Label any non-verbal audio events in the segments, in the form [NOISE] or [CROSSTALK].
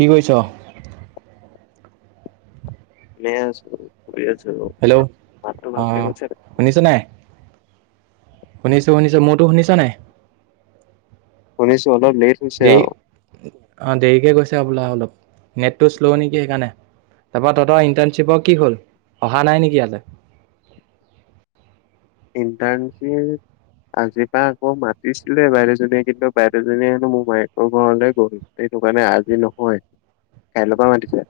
কি কৈছ? এনে আছো শুই আছো হেল্ল' মাতটো ভালকে আহ গৈছে নাই? শুনিছ নাই। শুনিছোঁ শুনিছোঁ মোৰতো শুনিছ নাই? শুনিছো অলপ লেট হৈছে দেৰি আৰু অ দেৰিকে গৈছে বোলা অলপ নেটটো শ্ল' নেকি সেইকাৰণে তাৰপা তহঁতৰ ইন্টাৰ্ণশ্বিপৰ কি হ'ল অহা নাই নেকি ইয়তে ইনতাৰ্ণচিপ আজিৰপা আকৌ মাতিছিলে বাইদেজনীয়ে কিন্তু বাইদেজনীয়ে হেনো মোৰ মায়েকৰ ঘৰলৈ গল সেইটো কাৰণে আজি নহয় কাইলৈৰ পৰা মাতিছে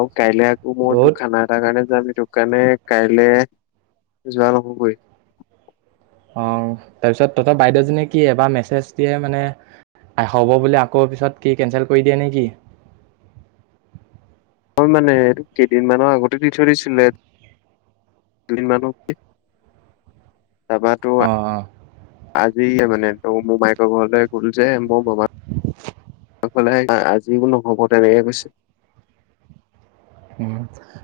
আৰু কাইলৈ আকৌ মই বহুত তোক খানা এটাাৰ কাৰণে যামি তোৰ কাৰণে কাইলে যোৱা নহগৈ অ তাৰপিছত তহঁত বাইদেউজনীয়ে কি এবাৰ মেছেজ দিয়ে মানে। আশ'ব বুলিো আকৌ পিছত কি কেচেল কৰি দিয়ে নেকি। নহই মানে এইটো কেইদিনমানৰ আগতে দি থৈছিলে। কিন মানৱ কি তাৰপ তো অঁ অঁ আজিয়ে মানে ত মোমাইকৰ ঘৰলে গল যে মোৰ ম [INAUDIBLE] ফে আজিও নহ'ব তেনেকে কৈছে। উ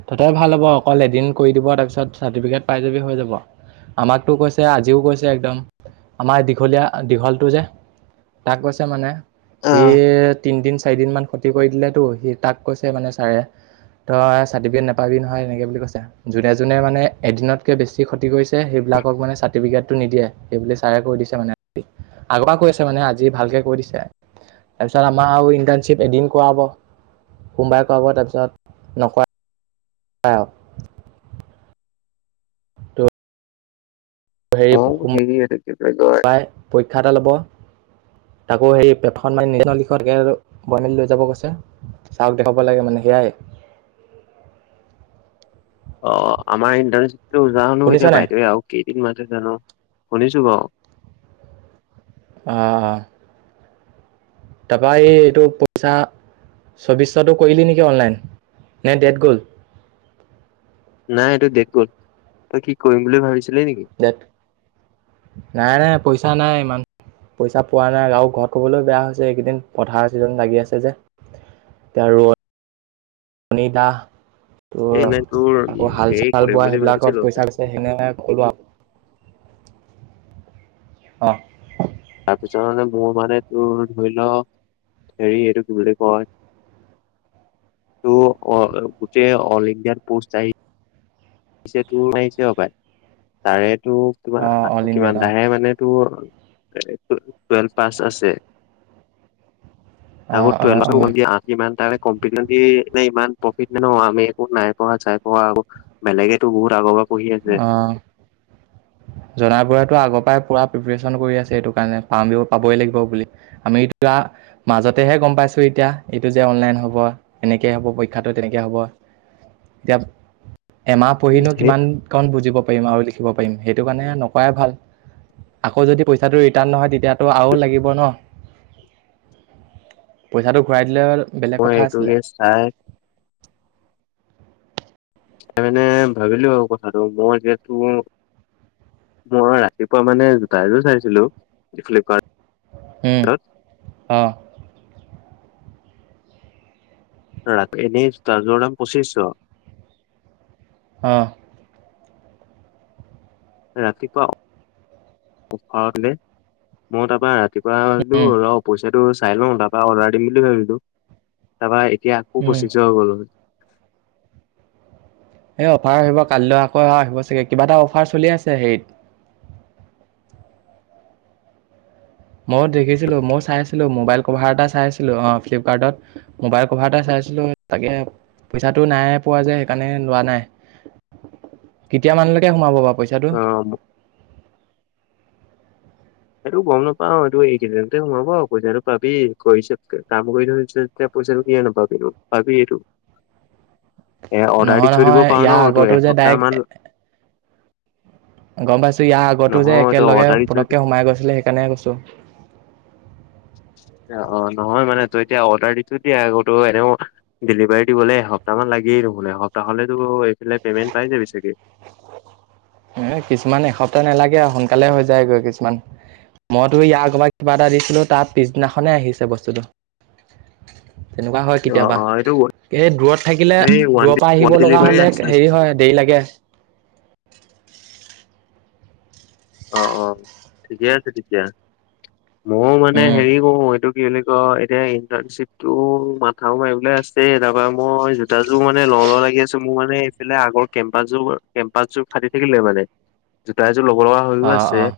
ততে ভাল হ'ব অকল এদিন কৰি দিব তাৰপিছত চাৰ্টিফিকেট পাই যাবি হৈ যাব। আমাকতো কৈছে আজিও কৈছে একদম আমাৰ দীঘলীয়া দীঘলটো যে তাক কৈছে মানে- সি আহ তিনদিন চাৰিদিন মান ক্ষতি কৰি দিলেতো সি তাক কৈছে মানে ছাৰে- তই চাৰ্টিফিকেট নাপাবি নহয় এনেকে বুলি কৈছে যোনে যোনে মানে এদিনতকে বেছি ক্ষতি কৰিছে সেইবিলাক- ক মানে চাৰ্টিফিকেট টো নিদিয়ে সেইবুলি ছাৰে কৈ দিছে মানে। আগ পৰা কৈ আছে মানে আজি ভালকে কৈ দিছে। তাৰপিছত আমাৰ আৰু ইণ্টাৰ্ণশ্বিপ এদিন কৰাব সোমবাৰে কৰাব তাৰপিছত নকৰা ই আউ ত হেৰি মইও হেৰি এইটো কি বুলি কয় সোমবাৰে পৰীক্ষা এটা ল'ব। তাকো সেই পেপাখন মানে নিজে লিখি মেলি লৈ যাব গৈছে চাৰক দেখাব লাগে মানে সেয়াই উ অ আমাৰ ইণ্টাৰ জনো শুনিছ এতিয়া নাই বাইদেৱে আৰু কেইদিন মাটে জানো। শুনিছো বাও। অঁ অ তাৰপৰা এইটো পইচা চৌবিছটাটো কৰিলি নেকি অনলাইন নে ডেট গ'ল নাই এইটো দেট গ'ল তই কি কৰিম বুলি ভাবিছ? দে নাই নাই পইচা নাই ইমান পইচা পোৱা নাই আৰু ঘৰত কবলৈ বেয়া হৈছে এইকেইদিন পথাৰ চিজন লাগি আছে যে তাৰো তিনতা ত এই মানে তোৰ আকৌ হাল হেৰি চাল কৰিম বোৱা বুলি সেইবিলাকত ভাবিছিলো, পইচা গৈছে সেনেহে কলো আকৌ অ তাৰপিছত মানে মোৰ মানে তোৰ ধৰি লও হেৰি এইটো কি বুলি কয় ত অ গোটেই অল ইণ্ডিয়াৰ পষ্ট আহি পিছে তোৰ নাম আহিছে সপাই তাৰে তো কিবা অ অল আকৌ কিমান ইণ্ডিয়াত অ তাহে মানে তোৰ, টুৱেলভ পাছ আছে অ অ অ [UNINTELLIGIBLE] ইমান প্ৰফিট নে ন আমি একো নাই পঢ়া চাই পঢ়া আ বেলেগেতো বহুত আগত অহ জনা বোৰেটো আগৰ পৰাই পূৰা প্ৰিপেৰেশ্যন কৰি আছে এইটো কাৰণে পাম পাবই লাগিব বুলি আমি এতিয়া, মাজতেহে গম পাইছো এতিয়া এইটো যে অনলাইন হব এনেকে হব পৰীক্ষাটো তেনেকে হ'ব এতিয়া এমাহ উম, পঢ়িনো সেই কিমান কণ বুজিব পাৰিম আৰু লিখিব পাৰিম পাৰিম সেইটো কাৰণে নকৰাই ভাল আকৌ যদি পইচাটো ৰিটাৰ্ণ নহয় তেতিয়াতো আৰু লাগিব ন পইচাটো ঘূৰাই দিলে হ'ল অ এইটোকে চাই সেই মানে ভাবিলো আৰু কথাটো মই যিহেতু মই ৰাতিপুৱা মানে জোতা এযোৰ চাইছিলো ফ্লিপকাৰ্ট ওহ‌ অ ধৰক এনেই জোতা জোৰ দাম পচিচশ অহ ৰাতিপুৱা মই তাৰপৰা ৰা ৰাতিপুৱালো উম ৰ পইচাটো চাই লওঁ তাৰপা অৰ্ডাৰ দিম বুলি ভাবো তাৰপা এতিয়া আকৌ উম পচিশ হৈ গ'ল এই অফাৰ আহিব কাইলৈ আকৌ আহিব চাগে কিবা এটা অফাৰ চলি আছে হেৰিত [UNINTELLIGIBLE] মই দেখিছিলোঁ মই চাই ছিলো মোবাইল কভাৰ এটা চাইছিলো অ ফ্লিপকাৰ্টত মোবাইল কভাৰ এটা চাইছিলো তাকে- পইচাটো নাই পোৱা যে সেইকাৰণে লোৱা নাই কেতিয়া মানুহলৈকে সোমাব বা পইচাটো অ এইটো গম নাপাও এইটো এইকেইদিনতে সোমাব পইচাটো পাবি কৰিছে কাম কৰি থৈছে যেতিয়া। পইচাটো পাৱ পাবি- এ অৰ্ডাৰ দি নহয় থৈ দিব নহয় পাৰ ন ইয়াৰ তই আগতো যে এসপ্তাহ মান ডাইৰেক্ট গম পাইছো ইয়াৰ আগতো যে নহয় তই একেলগে অৰ্ডাৰ দি থৈ পতককে সোমাই গৈছিলে সেইকাৰণে কৈছো। অ নহয় মানে তই এতিয়া অৰ্ডাৰ দিয়ে আকৌ তো এনেও ডেলিভাৰী দিবলৈ এসপ্তাহান লাগি। সপ্তাহলেতো এইফালে পে'মেণ্ট পাই যাবি চাগে। এ কিছুমান এসপ্তাহ নালাগে সোনকালে হৈ যায়গৈ কিছুমান- মইতো ইয়াৰ কৰবাক কিবা এটা দিছিলোঁ তাত পিছদিনাখনেই আহিছে বস্তুটো তেনেকোৱা হয় অ কেতিয়াবা। অ এইটো এই দূৰত থাকিলে এই ওৱান দূৰৰ ডে পৰা ওৱান আহিব ডে লগা ডেলিভাৰী হ'লে আছিলে হেৰি হয় দেৰি লাগে। অ অ ঠিকে আছে তেতিয়া ময় মানে উম হেৰি কৰো এইটো কি বুলি ক এতিয়া ইণ্টাৰনশ্বিপ টো মাথাও মাৰিবলৈ আছে তাৰ পৰা মই জোতা জোৰ মানে তল লাগি আছো মোৰ মানে এইফালে আগৰ কেম্পাযোৰ কেম্পাচযোৰ ফাটি থাকিলে। মানে যোটা এযো লগৰ লগ আহ অ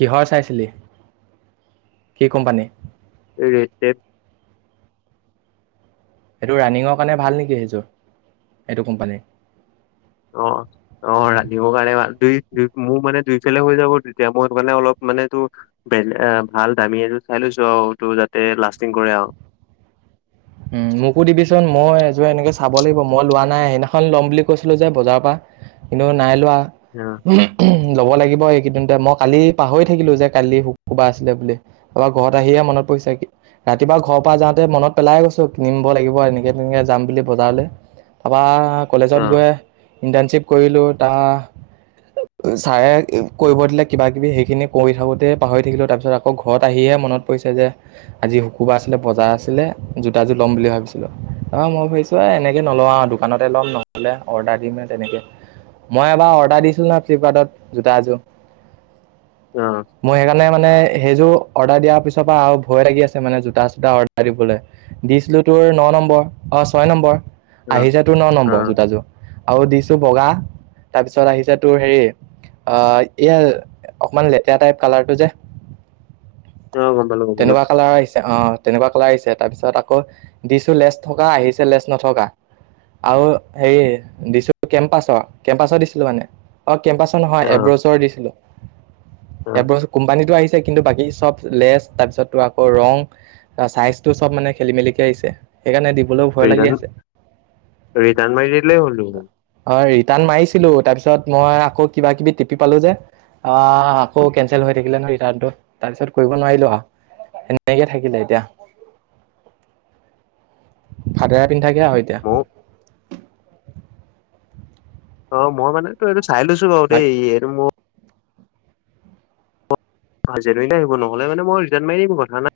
কিহৰ চাইছিলি- কি কোম্পানী এইট সেইটো ৰানিঙৰ কাৰণে ভাল নেকি সেইযোৰ এইটো কোম্পানীৰ- অ অ ৰান্ধিবৰ কাৰণে দুই মোৰ মানে দুইফালে হৈ যাব তেতিয়া মই সেই কাৰণে অলপ- মানে তটো বেলে ভাল দামী এই চাই লৈছো আৰু ত যাতে লাষ্টিং কৰে আৰু- [INAUDIBLE] উম মোকো দিবিচোন মই এযোৰ এনেকে চাব লাগিব মই লোৱা নাই সেইদিনাখন ল'ম বুলি কৈছিলো যে বজাৰৰ পৰা- কিন্তু নাই লোৱা। অ ল'ব লাগিব এই কিদন্ত মই কালি পাহৰি থাকিলো যে কালি কোবা আছিলে বুলি তপ ঘৰত আহিয়ে মনত- পইচা কি ৰাতিুৱা ঘৰ পৰা যাওঁতে মনত পেলাই গৈছ। কিনিব লাগিব এনেকে তেনেকে যাম বুলি বজাৰলৈ তাপা কলেজত গৈ ইণ্টাৰ্ণশিপ কৰিলোঁ তাৰ চাৰে কৰিব দিলে কিবা কিবি সেইখিনি কৰি থাকোতে পাহৰি থাকিলো তাৰ পিছত আকৌ ঘৰত আহি। মনত পৰিছে যে আজি শুকোবা আছিলে বজাৰ আছিলে জোতাযোৰ লম বুলি ভাবিছিলো অ মই ভাবিছো এ এনেকে নলওঁ আৰু দোকানতে ল'ম নহলে অৰ্ডাৰ দিম তেনেকে মই এবাৰ অৰ্ডাৰ দিছিলো ন ফ্লিপকাৰ্টত জোতা এযোৰ- আহ মই সেইকাৰণে মানে সেইযোৰ অৰ্ডাৰ দিয়াৰ পিছৰ পৰা আৰু ভয় লাগি আছে মানে জোতা চোতা অৰ্ডাৰ দিবলৈ- দিছিলো তোৰ ন নম্বৰ অ ছয় নম্বৰ আহি য তোৰ ন অ নম্বৰ জোতাযোৰ- আৰু দিছো বগা তাৰপিছত আহিছে তোৰ হেৰি- এইয়া অকণমান লেতেৰা টাইপ কালাৰটো যে- অ গমপালো গমপালো অ তেনেকুৱা কালাৰ আহিছে তাৰ পিছত আকৌ দিছো লেছ থকা আহিছে লেছ নথকা। আৰু হেৰি দিছো কেম্পাছৰ কেম্পাছৰ দিছিলো মানে অ- কেম্পাছৰ নহয় অ এব্ৰ'চৰ দিছিলোঁ- অ এব কোম্পানীটো আহিছে কিন্তু বাকী চব লেচ তাৰপিছত তো আকৌ ৰং চাইজ- চব মানে খেলি মেলিিক আহি সেইণে দ- লেও ভয় লাগি ৰিটাৰ্ণ আছে ৰিটাৰ্ণ মাৰি দিলেই হ'ল দেখোন অ টান মাৰিছিলো তাৰপিছত মই আকৌ কিবা কিবি টিপি পালো যে- অ আকৌ কেচেল হৈ থাকিলে ন ৰিটাৰ্টো তাৰপিছত কৰিব নোৱাৰিলো আহ- সেনেকে থাকিলে এতিয়া ভাতেৰা পিন্ধাকে আৰু ময়ো এতিয়া। অ মই মানে ত এইটো চাই লৈছো বাৰু অ দেইটো মোৰ অ জ আহিব নহলে মানে মই ৰিজাল্ মাৰিমো কথা নাই।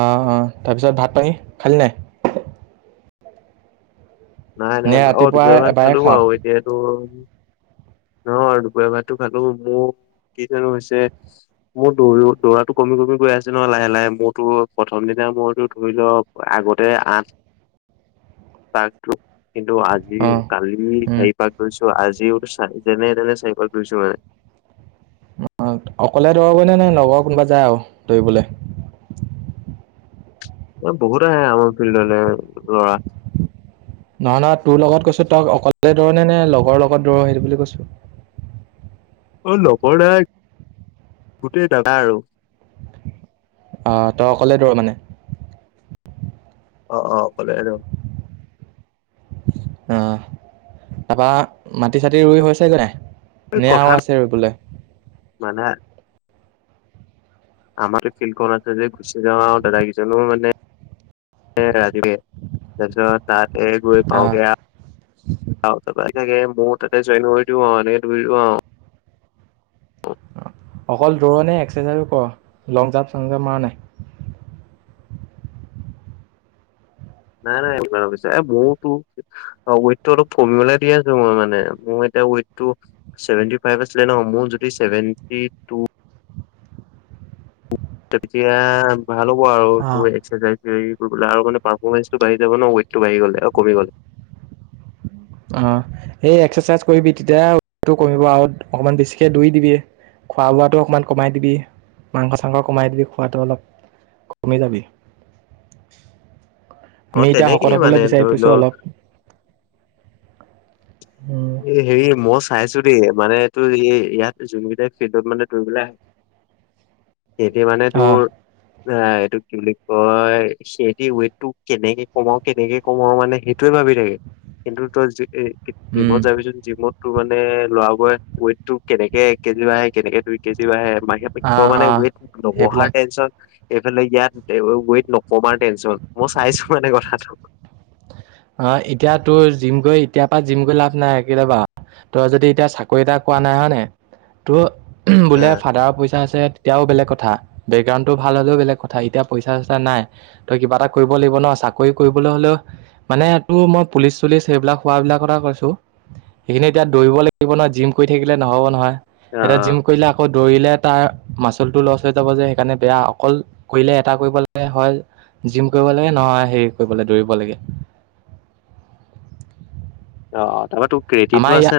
অঁ অঁ তাৰপিছত ভাত পানী খালি নাই- নাই নাই নে অ দু ৰাতিপুৱা চাল এবাৰে খাওঁ এতিয়াটো নহয় দুপৰীয়া ভালো মোৰ কি জানো হৈছে। মোৰ দৌ দৌৰা কমি কমি গৈ আছে নহ লাহে লাহে মোৰতো প্ৰথম দিনা মইতো ধৰি লওক- আগতে আঠ উ তাক কিন্তু আজি অ কালি উম চাৰি পাক লৈছো আজি- যেনে তেনে চাইকল তুলিছো মানে- অ অকলে দৌৰাবই নে নাই নগাঁ কোনোবা যায় আৰু দৌৰিবলে এ বহুত আহে আমাৰ ফিল্ডলে লৰা- নহয় নহ তোৰ লগত কৈছো তক অকলে দৌৰনেে নে লগৰ লগত দৌৰ সেইটো বুলি কৈছো। উ অ নবৰ নাই গোটেই দাদা আৰু আহ তই অকলে দৰ মানে- অ অ অকলে আৰু আহ তাৰাপা মাটি চাটি ৰুই হৈছেগৈ নাই এই কথা নেয়াও আছে ৰুবলে- আমাৰ ফিল্ডখন আছে যে গুচি যাওঁ আৰু দাদ কেইজনো মানে ৰাজগীৰ যচ তাত এই গই অঁ পাওঁগে তাগে মোৰ তাতে জইন কৰি দিও আহ এনেই ধৰি দিওঁ আহ অ অকল দৌৰ নে এক্সাৰচাইজো কৰ লং জাম্প চাং জাপ মাৰ নাই। নাই নাই এইব এই ময়তো ৱইটটো অলপ কমিবলৈ দি আছো মই মানে মই ৱেট টো চেভেনতি ফাইভ আছিলে ন মোৰ যদি ছেভেনতি [UNINTELLIGIBLE] তেতিয়া ভাল হব আৰু অঁ এক্সচাইজ কৰি- আৰু মানে পাৰফৰমেঞ্চটো বাঢ়ি যাব ন ৱেটটো বাঢ়ি গলে আৰু কমি গ'লে। অ এই এক্সাৰচাইজ কৰিবি তেতিয়াটো কমিব আৰু অকমান বেছিকে দৌৰি দিবি। খোৱা বোৱাটো অকমান কমাই দিবি মাংস চাংস কমাই দিবি খোৱাটো অলপ। কমি যাবি। অ আমি এতিয়া শকত তেনেকেই মানে হবলৈ বিচাৰি ধৰি ফুৰিছোঁ লও অলপ। এ হেৰি মই চাইছো। মানে তোৰ এই ইয়াত যোন কেইটা ফিল্ডত মানে দৌৰিবলৈ আহে- এতিয়া মানে তোৰ অঁ অ এইটো কি বুলি কয় সিহতি ৱেইট টো কেনেকে কমাও কেনেকে কমাও মানে সেইটোয়ে ভাব। থাকে কিন্তু তই জিমত যাবিচোন জিমত মানে লৰা বোৰে ৱেট টো কেনেকে এক কেজি বাঢ়ে কেনেকে দুই কেজি বাঢ়ে। বাহিৰা পক্ষ অঁ মানে অঁ ৱেট নৱহাৰ সেইবিলাক টেনশ্যন এইফালে ইয়াত ৱেট নকমাৰ টেনচন মই চাইছো মানে কথাটো। অ এতিয়া তোৰ জিম গৈ এতিয় পৰা জিম গৈ লাভ নাই কেলেবা তই যদি এতিয়া চাকৰি এটা কোৱা নাই হয় নে তোৰ বোলে অ'। ফাদাৰৰ পইচা আছে। এতিয়াও বেলেগ কথা বেকগ্ৰাউণ্ডটো ভাল হলেও বেলেগ কথা এতিয়া পইচা চইচা নাই তই কিবা এটা কৰিব লাগিব ন আ- চাকৰি কৰিবলৈ হলেও মানে এইটো মই পুলিচ চুলিচ সেইবিলাক হোৱাবিলাক কথা কৈছো। সেইখিনি এতিয়া দৌৰিব লাগিব নহয় জিম কৰি থাকিলে নহব নহয় এতিয়া জিম অ', কৰিলে আকৌ- দৌৰিলে তাৰ মাচুলটো লছ হৈ যাব যে সেইকাৰণে বেয়া অকল কৰিলে এটা কৰিব হয়। জিম কৰিব লাগে নহয় হেৰি কৰিব লাগে দৌৰিব লাগে অ তাৰাতো আমাৰ ইয়াত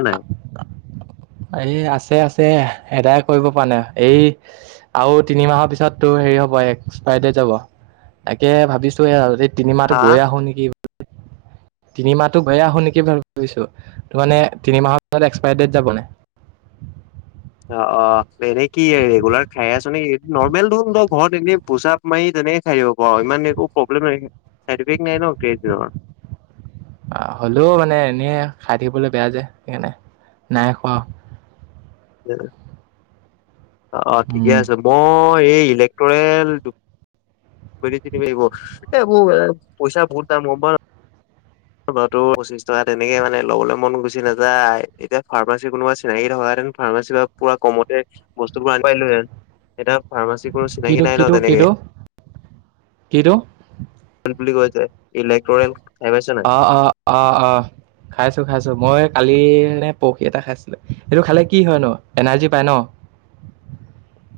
এই আছে আছে। এ এদায় কৰিব প নে এই আৰু তিনিমাহৰ পিছততটো হেৰি হ'ব এক্সপাই ডট তাকে ভাবিছোৱে আৰু- তিনিমাহটো হা গৈ আহো নেকি তিনিমাহটো গৈ আহো নেকি ভাল ভাবিছোঁ। ত মানে তিনি মাহৰত এক্সপাইৰী ডেট যাব। অ অ এনেই কি ৰেগুলাৰ খাই আছ নৰ্মেল ধোন ত ঘৰত এনে পুচাপ মাৰি। তেনেকে থাকিব পাৰ ইমান একো প্ৰব্লেম নাইফ নাই ন। হয় আহ হ'লেও মানে এনে খাই থাকিবলৈ বেয়া যোয় সেইকাৰণে নাই খোৱা। অ ঠিকে উম আছে মই এই ইলেক্টৰেল ব চিনিবাৰিব এবোৰ পইচা বহুত দাম গম পাওঁ লটো পচিশ টকা তেনেকে মানে ল'বলৈ মন গুচি নাযায় এতিয়া ফাৰ্মাচী কোনোবা চিনাকি থকা। ফাৰ্মাচী বা পুৰা কমতে বস্তুবোৰ আনিছিলো হে এয়া ফাৰ্মাচী কোনো চিনাকি কিটো নাই ন কিটো তেনেকে। কিটো কিটো বুলি কৈছে ইলেক্ট্ৰনিক। অ অ অ অ খাইছো খাইছো মই। কালি পৰহি এটা খাইছিলো সেইটো খালে কি হয় ন এনাৰ্জি পাই ন। [UNINTELLIGIBLE]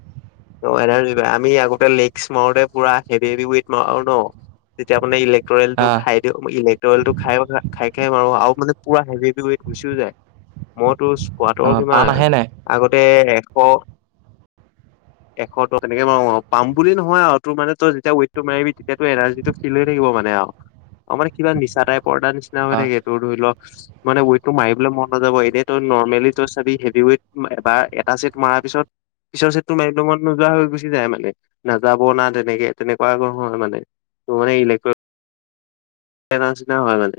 আমি আগতে লেগছ মাৰোতে পুৰা হেভি হেভিহ ৱেট মাৰো ন। তেতিয়া মানে, ইলেক্টৰিয়ল অ টো খাই দিওঁ ইলেক্টৰিল খাই খাই-খাই মাৰো আৰু মানে পুৰা হেভি হেভি ৱট কৰিছো যে, মইতো স্কোয়াট অ পাম কিমান আহে নাই আগতে অহ এশ, তেনেকে মাৰো আৰু পাম বুলি নহয় আৰু তোৰ মানে তই যেতিয়া ৱেইটটো মাৰিবি, তেতিয়াটো এনাৰ্জিটো ফিল হৈ থাকিব। মানে আৰু মানে কিবা নিছা টাইপৰটা নিচিনাএটা হৈ অ থাকে, তোৰ এইটো ধৰি ল মানে ৱেইটটো মাৰিবলৈ মন নাযাব, এনে তই নৰ্মেলি তই চাবি হেভি ৱট এবাৰ এটা চে'ট ম তাৰপিছত পিছৰ তোৰ মাৰিব মন নোযোৱা হৈ গুচি যায়, মানে নাযাব না তেনেকে তেনেকুৱা নহয় মানে। তোৰ মানে ইলেট্ৰ নচনা নিচিনা হয় মানে।